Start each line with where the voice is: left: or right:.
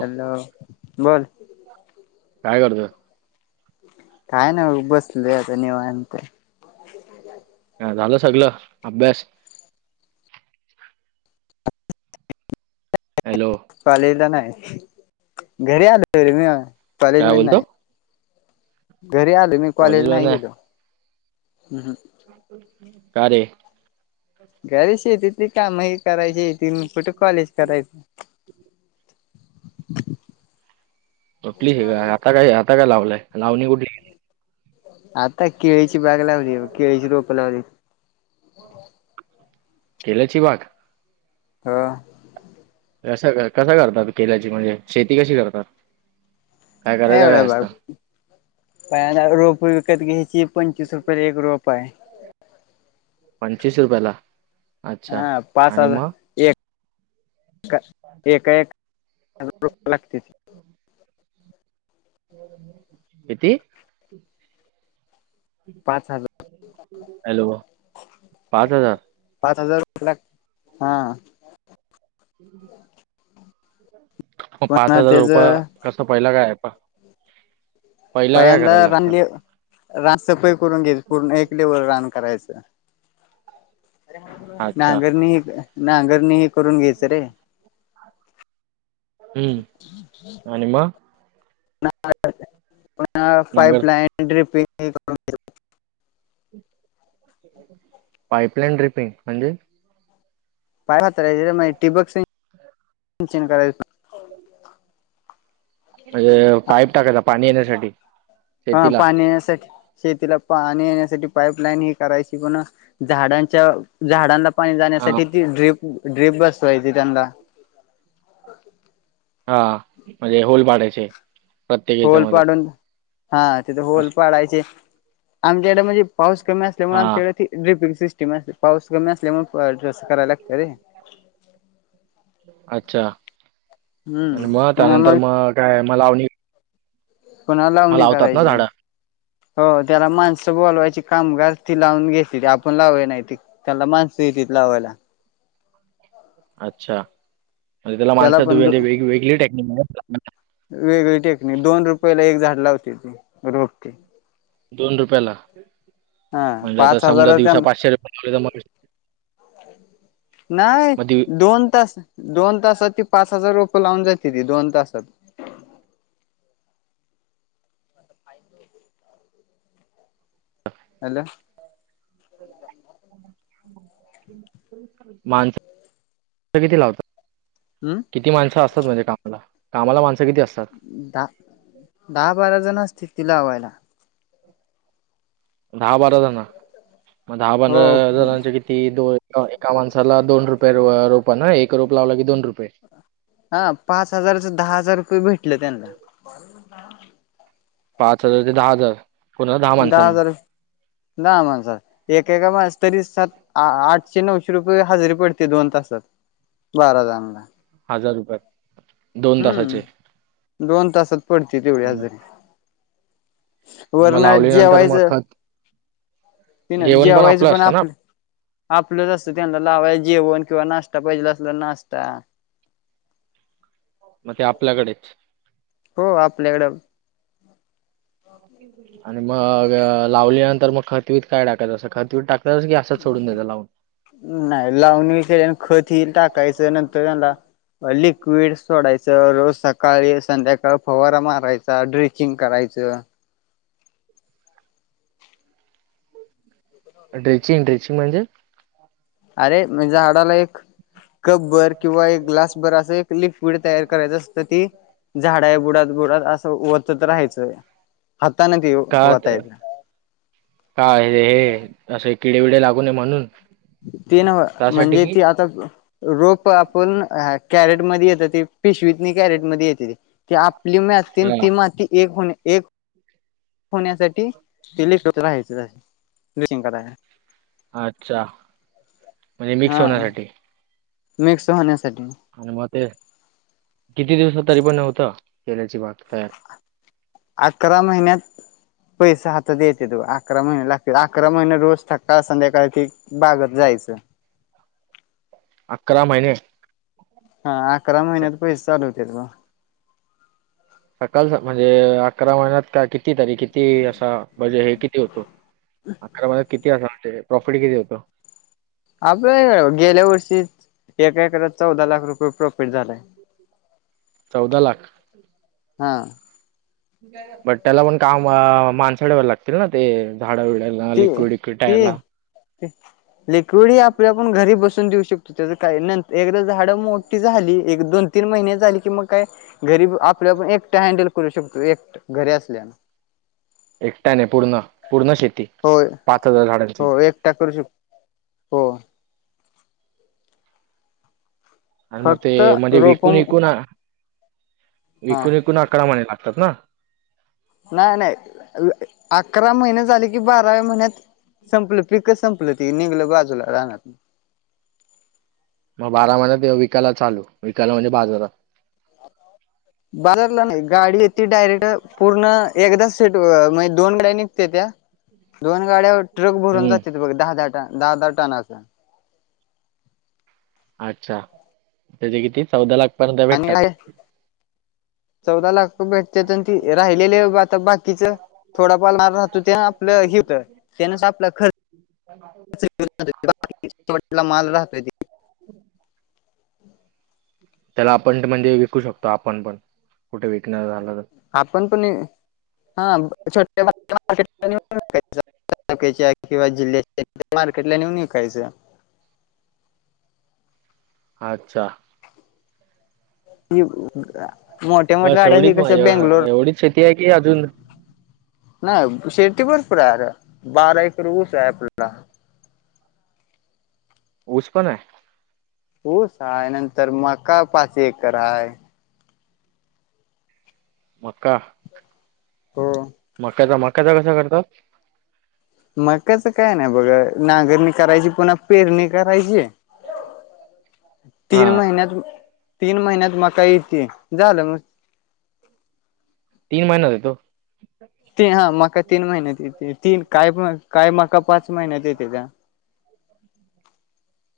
left: Hello बोल
right: काय करतोय
left: काय नाही बसलोय आता निवांत
right: ह झालं सगळ अभ्यास? हॅलो
left: कॉलेजला नाही घरी आलोे मी
right: काय
left: कॉलेजला
right: बोलतो
left: नाही घरी आलो मी कॉलेज
right: वन
left: नाही
right: आहे
left: गेलो
right: का रे?
left: घर शेतीतली काम हे करायची तीन पुुठ कॉलेज करायचं.
right: प्ली हे का आता काय आता काय लावलाय लावणी कुठे
left: आता केळीची बाग लावली केळीची रोप लावली
right: केल्याची बाग
left: ह
right: कस कस करतात केल्याची म्हणजे शेती कशी करतात काय करायचं
left: एवढ
right: काय
left: बर
right: असतं
left: [unintelligible] प रोप विकत घ्यायची पंचीस रुपयेला एक रोप आहे.
right: पंचवीस रुपयाे ला
left: हा पाच हजार एक [unintelligible]
right: कीती?
left: पाच हजार,
right: हॅलो पाच हजार
left: पाच हजार. [unintelligible]
right: मं पाच
left: पुन्हा
right: हजार रुपय
left: त्याच
right: कस पहिला काय आहे पा.
left: पहिल्यांदा
right: लागतं
left: रानले रान सफाई करून घ्यायची पूर्ण एक लेवलं रान करायचं.
right: अच्छा
left: नांगरणी हे, नांगरणी हे करून घ्यायचं रे.
right: हूं आणि म. नांगर
left: [unintelligible]
right: पाईपलाईन ड्रिपिंग म्हणजे?
left: पाइप हाताळायचे ठीबक सिंचन [inaudible] सिंचन करायच.
right: म्हणजे पाईप टाकायचा पाणी येण्यासाठी.
left: हा
right: शेतीला
left: पाणी येण्यासाठी शेतीला पाणी येण्यासाठी पाईप लाईन ही करायची पन झाडांच्या-झाडांना पाणी
right: हा
left: जाण्यासाठी ती ड्रीप-ड्रीप बसवायची त्यांनला.
right: हा म्हणजे होल पाडायचे प्रत्येक
left: होल
right: याच्यामध्ये.
left: पाडून हा तिथे होल
right: अश
left: पाडायचे, आमच्याकडे म्हणजे पाऊस कमी असल्यामुळे
right: हां
left: आमच्याकडे ते. ड्रिपिंग सिस्टीम असते, पाऊस कमी असल्यामुळे [unintelligible] करायला लागत रे.
right: अच्छा आणि
left: हम्म
right: म
left: पुन्हा
right: त्यानंतर
left: मग
right: म काय म लावणी?
left: पुन्हा
right: मग
left: लावणी
right: लावतात ना
left: करायची.
right: झाडं
left: हो त्याला माणसं बोलवायची कामगार ती लावून घेतीती आपण लावलं नाही ती. त्याला मानस येतीत लावायला.
right: अच्छा म्हणजे त्याला माणसात म्हणजे [unintelligible] वेग-वेगली टेक्निक.
left: वेगळी टेकणी दोन रुपयाला एक झाड लावते ते रोखे.
right: दोन रुपयाला
left: हा
right: म्हणजे आता
left: पाच
right: समजा
left: हजारात
right: दिवसा
left: त्यां
right: पाचशे [unintelligible]
left: नाहीय
right: मग दिव
left: दोन तास, दोन तासात ती पाच हजार रोप लावून जाते ती, दोन तासात. [inaudible]
right: [inaudible]
left: हला! [inaudible]
right: माणस सं किती लावतात.
left: ऊ!
right: किती माणसं असतात म्हणजे कामाला, कामाला माणसं किती असतात?
left: दहा-दहा बारा जण असतीत की लावायला.
right: दहा बारा जण, म दहा
left: हो
right: पंधरा जणांच्या कि ती दो एका माणसाला दोन रुपये रोप ना, एक रोप लावलं की दोन रुपये.
left: हा पाच हजारच दहा हजार, रुपये भेटले त्यांनला. [inaudible]
right: पाच हजार ते दहा हजार. कोणाला
left: दहा
right: माणसांना
left: हजार दहा माणसात. एकेका माणस तरी सातआठशे, नऊशे रुपये हजारी पडते दोन तासात. बारा जनाला.
right: हजार रुपये. दोन तासाचे
left: हूं दोन तासात पडती तेवढी हाजारी.
right: म लावली गण.
left: व्हायचं,
right: जेवण
left: जेवायचं
right: आपलं
left: पण
right: असतं ना
left: आपण. आपलंच असतं, त्यांना लावाय जेवण किंवा नाश्ता पाहिजे असला नाश्ता.
right: मग ते आपल्याकडे.
left: हो आपल्याकड.
right: आणि मग लावल्या नंतर, मग खतबीत काय टाकायचं? असं, खतबीत टाका तसं च की असं च सोडून दिलं लावून.
left: नाही लावून केल्यानंतर खत हि टाकायचं नंतर आउनदा. लिक्विड सोडायचं, रोज सकाळी संध्याकाळ फवारा माराय. चा, ड्रेचिंग करायचं.
right: ड्रेचिंग ड्रेचिंग म्हणजे?
left: अरे मनं, हाडाला एक कप भर किंवा एक ग्लास भर असं एक लिक्विड तयार करायचं असतं ते, झाडा बुडात बुडात असं वोतत राहायचं. हातानं दिव ओतायच.
right: काय हे असे, किडे बिडे लागू नये म्हणून?
left: ती नव्ह
right: त्यासाठी
left: म्हणजे
right: कि
left: ती आता रोप आपण कॅरेट मध्ये येतती, पीशिवीतनी कॅरेट मध्ये येत्याती. ती आपली माती अन,
right: हा
left: ती माती एक-एक होण्यासाठी ते [unintelligible] राहायचं. ड्रेचींग कराय
right: अच्छा. म्हणजे मिक्स
left: हा.
right: होण्यासाठी
left: मिक्स होण्यासाठी.
right: मग ते किती दिवसात तरी, पण होत? केल्याची बाग तया
left: अकरा महिन्यात पैसा हातात येत्यात. अकरा महिने लागतील, अकरा महिने रोज सकाळ संध्याकाळ बागत जायचं.
right: अकरा महिने?
left: हा. अकरा महिन्यात पैसे चालू होत्यात बगा.
right: [unintelligible] म्हणजे अकरा महिन्यात का कि किती तरी किती असा म्हजे हे किती होतो? अकरा महिन्यात किती [unintelligible] प्रॉफिट किती होतं?
left: आपला गेल्या वर्षी च एक एकराच चौदा लाख रुपये प्रॉफिट झालंय.
right: चौदा लाख.
left: हा.
right: बट त्याला पण काम अ, माणसं ठेवायला लागतील ना ते झाड बिड.
left: ते ते. लिक्विड हे आपल्या आपण घरी बसून देऊ शकतो. त्याचं काय नंतर एकदा झाडं मोठी झाली. एक दोन तीन महिने झाले की मग काय, घरी आपल्या आपण एकटा हँडल करू शकतो. एकट घरी असल्यास.
right: एकट्याने पूर्ण. पूर्ण शेती.
left: हो.
right: पाच हजार झाडांची
left: हो एकटा करू शकतो. हो.
right: आणि मग ते
left: फक्त
right: म्हणजे
left: रोप
right: विकून विकून.
left: हा
right: विकून विकून अकरा महिने लागतात ना?
left: नाही नाही. अकरा महिने झाले की बाराव्या महिन्यात. संपलं पिकच संपलं ती. निघलं बाजूला राहणार.
right: मग बारा महिन्यात विकायला चालू. विकायला म्हणजे बाजारात. [inaudible]
left: बाजारला नाही. गाडी येत ती डायरेक्ट पूर्ण एकदा सेट म्हणजे दोन गाड्या निघतेत्या. दोन गाड्या ट्रक भरून
right: हम्म
left: जात्यात बघ. दहा दहा- दहा दहा टनाचा.
right: अच्छा त्याचे किती चौदा लाख पर्यत
left: आणि
right: भेटतात
left: चौदा लाख भेटते ते राहिलेले आता बाकीच थोडा पालमार राहतो त्यात आपलं ह होत त्यानच आपलं खरं माल राहतो
right: हम्
left: ह
right: त्याला आपण म्हणजे विकू शकतो आपण पण कुठे विकण्या झालं तर
left: आपण पण हा छोट्या मार्केट तालुक्याच्या किंवा जिल्ह्याचा मार्केटला नेऊन विकायचं
right: अच्छा
left: मोठ्या मोठ्या
right: बस
left: गाड्या ह
right: एवढीच
left: कशा बेंगलोर
right: माझ्या एवढीच शेती आहे की अजून
left: नाही शेती भरपूर आहे बारा एकर ऊस आहे आपला
right: ऊस पण आहे
left: ऊस आहे नंतर मका पाच एकर आहे
right: मक्का
left: हो
right: त्याच्या मकाचा कसा काढतात
left: मकाच काय नाही बघा नांगरणी करायची पुन्हा पेरणी करायची
right: हा
left: तीन महिन्यात तीन महिन्यात मका येते झालं मग
right: तीन महिन्यात येतो
left: ती हा मका तीन महिन्यात तीन का काही मका पाच महिन्यात येते
right: ह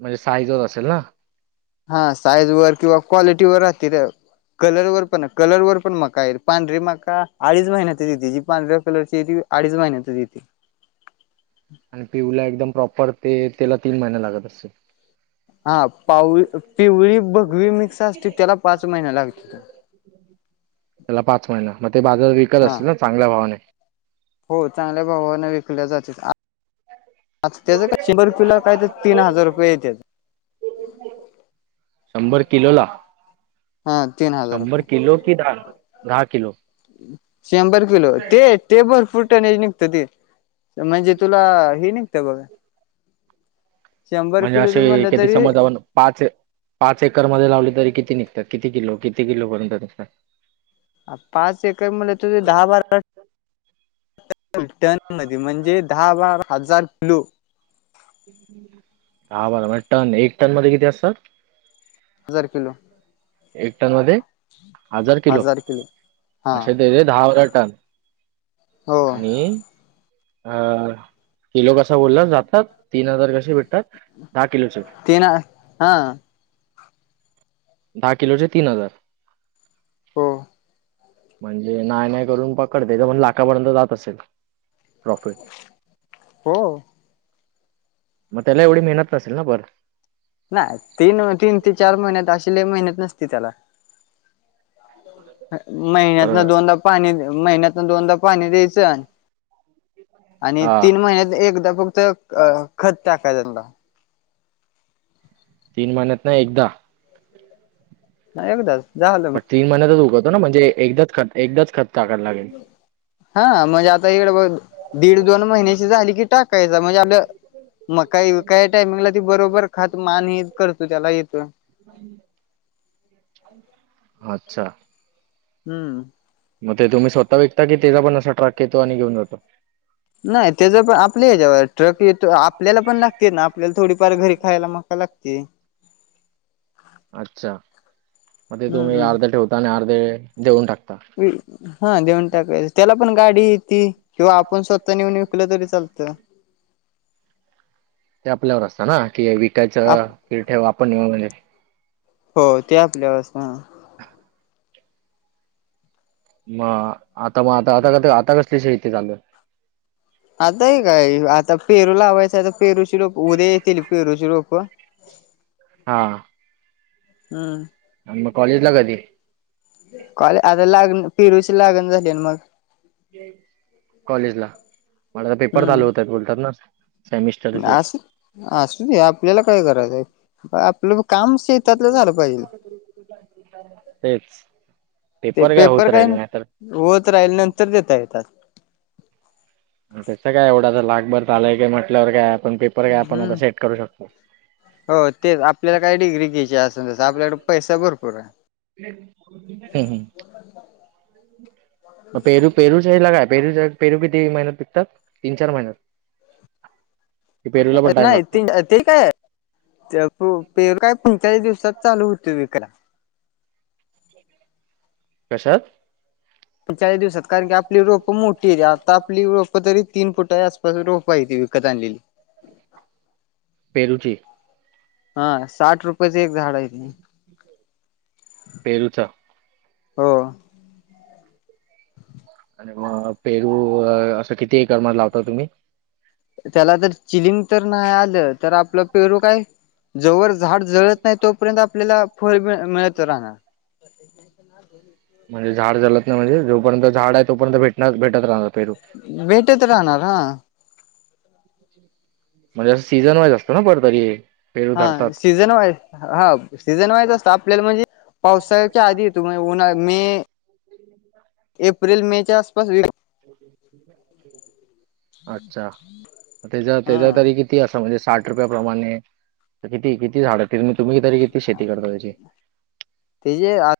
right: म्हणजे साईजवर असेल ना
left: हा साईज वर किंवा कॉलिटी वर राहते र कलर वर पण कलर वर पण मका पांढरी मका अडीच महिन्यातज येते जी पांढऱ्या कलरची येती अडीच महिन्यात येते
right: आणि पिऊला एकदम प्रॉपर ते त्याला तीन महिने लागत असेते
left: हा पाऊळी पिवळी बघवी मिक्स असते त्याला पाच महिना लागतील
right: त्याला पाच महिना मग ते बाजार विकत
left: हा
right: असतील ना चांगल्या भावाने
left: हो चांगल्या भावाने विकल्या जातील आ त्याच काय शंभर किलो काय तर तीन हजार रुपये येत्यात
right: शंभर किलो ला
left: हा तीन हजार रुपये
right: किलो कि दहा दहा किलो
left: शंभर किलो ते तेबर फुट आणि निघत ते म्हणजे तुला हे निघत ते बघा शंभर
right: म्हणजे
left: किलोच
right: असे
left: म्हणलं
right: कधी
left: तरी
right: समजा जावं ना पाच पाच एकरमध्ये लावले तरी किती निघतात किती किलो किती किलोपर्यत निघतात
left: पाच एकर मध्ये तुझे दहा बारा टन म्हणजे दहा बारा हजार किलो
right: हम् दहा बरा म्हणजे टन एक टन मध्ये किती असतात
left: हजार किलो
right: एक टन मध्ये हजार किलो
left: हा
right: अशे केले दहा बारा टन
left: हो
right: आणि अ किलो कसा बोलला जातात तीन हजार कसे भेटतात दहा किलोचे
left: तेन नाही हा
right: दहा किलोचे तीन हजार
left: हो.
right: म्हणजे नाय नाय करून पकड तेच पण लाखापर्यंत जात असेल प्रॉफिट.
left: हो.
right: मग त्याला एवढी मेहनत नसेल ना पण
left: नाही तीन तीन ते चार महिन्यात अशी लई मेहनत नसते त्याला महिन्यान दोनदा पाणी महिन्यातन दोनदा पाणी द्यायचं आणि
right: हा
left: तीन महिन्यात एकदा फक्त अ खत टाकायच त्यांना
right: तीन महिन्यातन एकदा
left: हा एकदाच झालं. मग
right: पण तीन महिन्यातच उगवत ना म्हणजे एकदाच खत एकदाच खत टाकायला लागेल?
left: हा म्हणजे आता इकडे बघ दीड-दोन महिन्याची झाली की टाकायच. म्हणजे आपलं म काय काय टायमिंगला ती बरोबर खात मान हे करतो त्याला येतो
right: अच्छा!
left: हम्म.
right: मग ते तुम्ही स्वतः विकता की ते त्याचा पण असा ट्रक येतो आणि घेऊन जातो?
left: नाही तेज पण आपल्या हेच्यावर आहे ट्रक येतो आपल्याला पण लागते ना आपल्याला थोडी परत घरी खायला मका लागते
right: अच्छा! मग ते
left: हम्म
right: तुम्ही अर्धे ठेवता आणि अर्धे देऊन टाकता?
left: हा देऊन टाकायच, त्याला पण गाडी येती किंवा आपण स्वतः नेऊन विकलं तरी चालतं
right: ते आपल्यावर असतात ना कि
left: आप
right: विकायचं की ठेव आपण नेऊन
left: हो ते आपल्यावर असत हा
right: मग आता मग आता आता आता कसली शेती चालूय?
left: आता हे काय आता पेरू लावायचं आता पेरूची रोप उद्या येतील पेरूची रोप
right: हा.
left: हम.
right: आणि मग कॉलेज ला कधी?
left: कॉलेज आता लागण पिरूची लागण झाली ना मग
right: कॉलेज ला मग आता तर पेपर चालू होतात बोलत होतास ना? सेमिस्टरचे
left: अस असुदे आपल्याला काय करायचंय आहे? आपलं काम शेतातलं झालं पाहिजे
right: तेच पेपर काय होत राहिल नाही तर
left: होत राहिल नंतर देता येतात
right: त्याच काय एवढा लाखभर झालाय की म्हटल्यावर काय आपण पेपर काय आपण
left: हम्म.
right: अस सेट करू शकतो
left: हो. तेच आपल्याला काय डिग्री घ्यायची अस न तसं आपल्याकडं काय पैसा भरपूर आहे
right: हम् हम. पेरू पेरू सांगितला काय? पेरू पेरू किती महिन्यात पिकतात? तीन चार महिन्यात. [inaudible] पण टाइम
left: नाही
right: लागतो
left: ति ते काय? [unintelligible] पेरु काय पंचाळीस दिवसात चालू होत विकायला.
right: [inaudible] कशात?
left: पंचेचाळीस दिवसात कारण की आपली रोपं मोठी आहेेती आता आपली रोपं तरी तीन फुटच्या आसपास रोपं हाय ती विकत आणलेली.
right: पेरु ची
left: हा साठ रुपयेच एक झाड आहे. ते.
right: पेरूचा
left: हो.
right: आणि म पेरू अ असं किती एकर मध्ये लावता तुम्ही?
left: त्याला तर चिलिंम तर नाही आलं तर आपलं पेरू काय जोवर झाड जळत नाही तोपर्यंत आपल्याला फळ मिळ मिळत राहणार. [inaudible]
right: म्हणजे झाड जलत नाही म्हणजे जोपर्यंत झाड आहे तोपर्यंत भेटणार भेटत राहणार पेरू.
left: भेटेत राहणार हा.
right: [inaudible] म्हणजे असं सीझन वाईज असतं ना बर तरी. पेरू
left: हा
right: धरतात
left: सीझन वाईज हा सीझन वाईज असतं आपल्याला म्हणजे पावसाळ्याच्या आधी येतो म उन्हा मे एप्रिल मे च्या आसपास. [unintelligible]
right: अच्छा म त्याज्या
left: हा
right: त्याज्या तरी कि ती असं म्हणजे साठ रुपया प्रमाणे किती किती झाडं [unintelligible] तुम्ही तरी किती शेती करता त्याची?
left: तीजे आ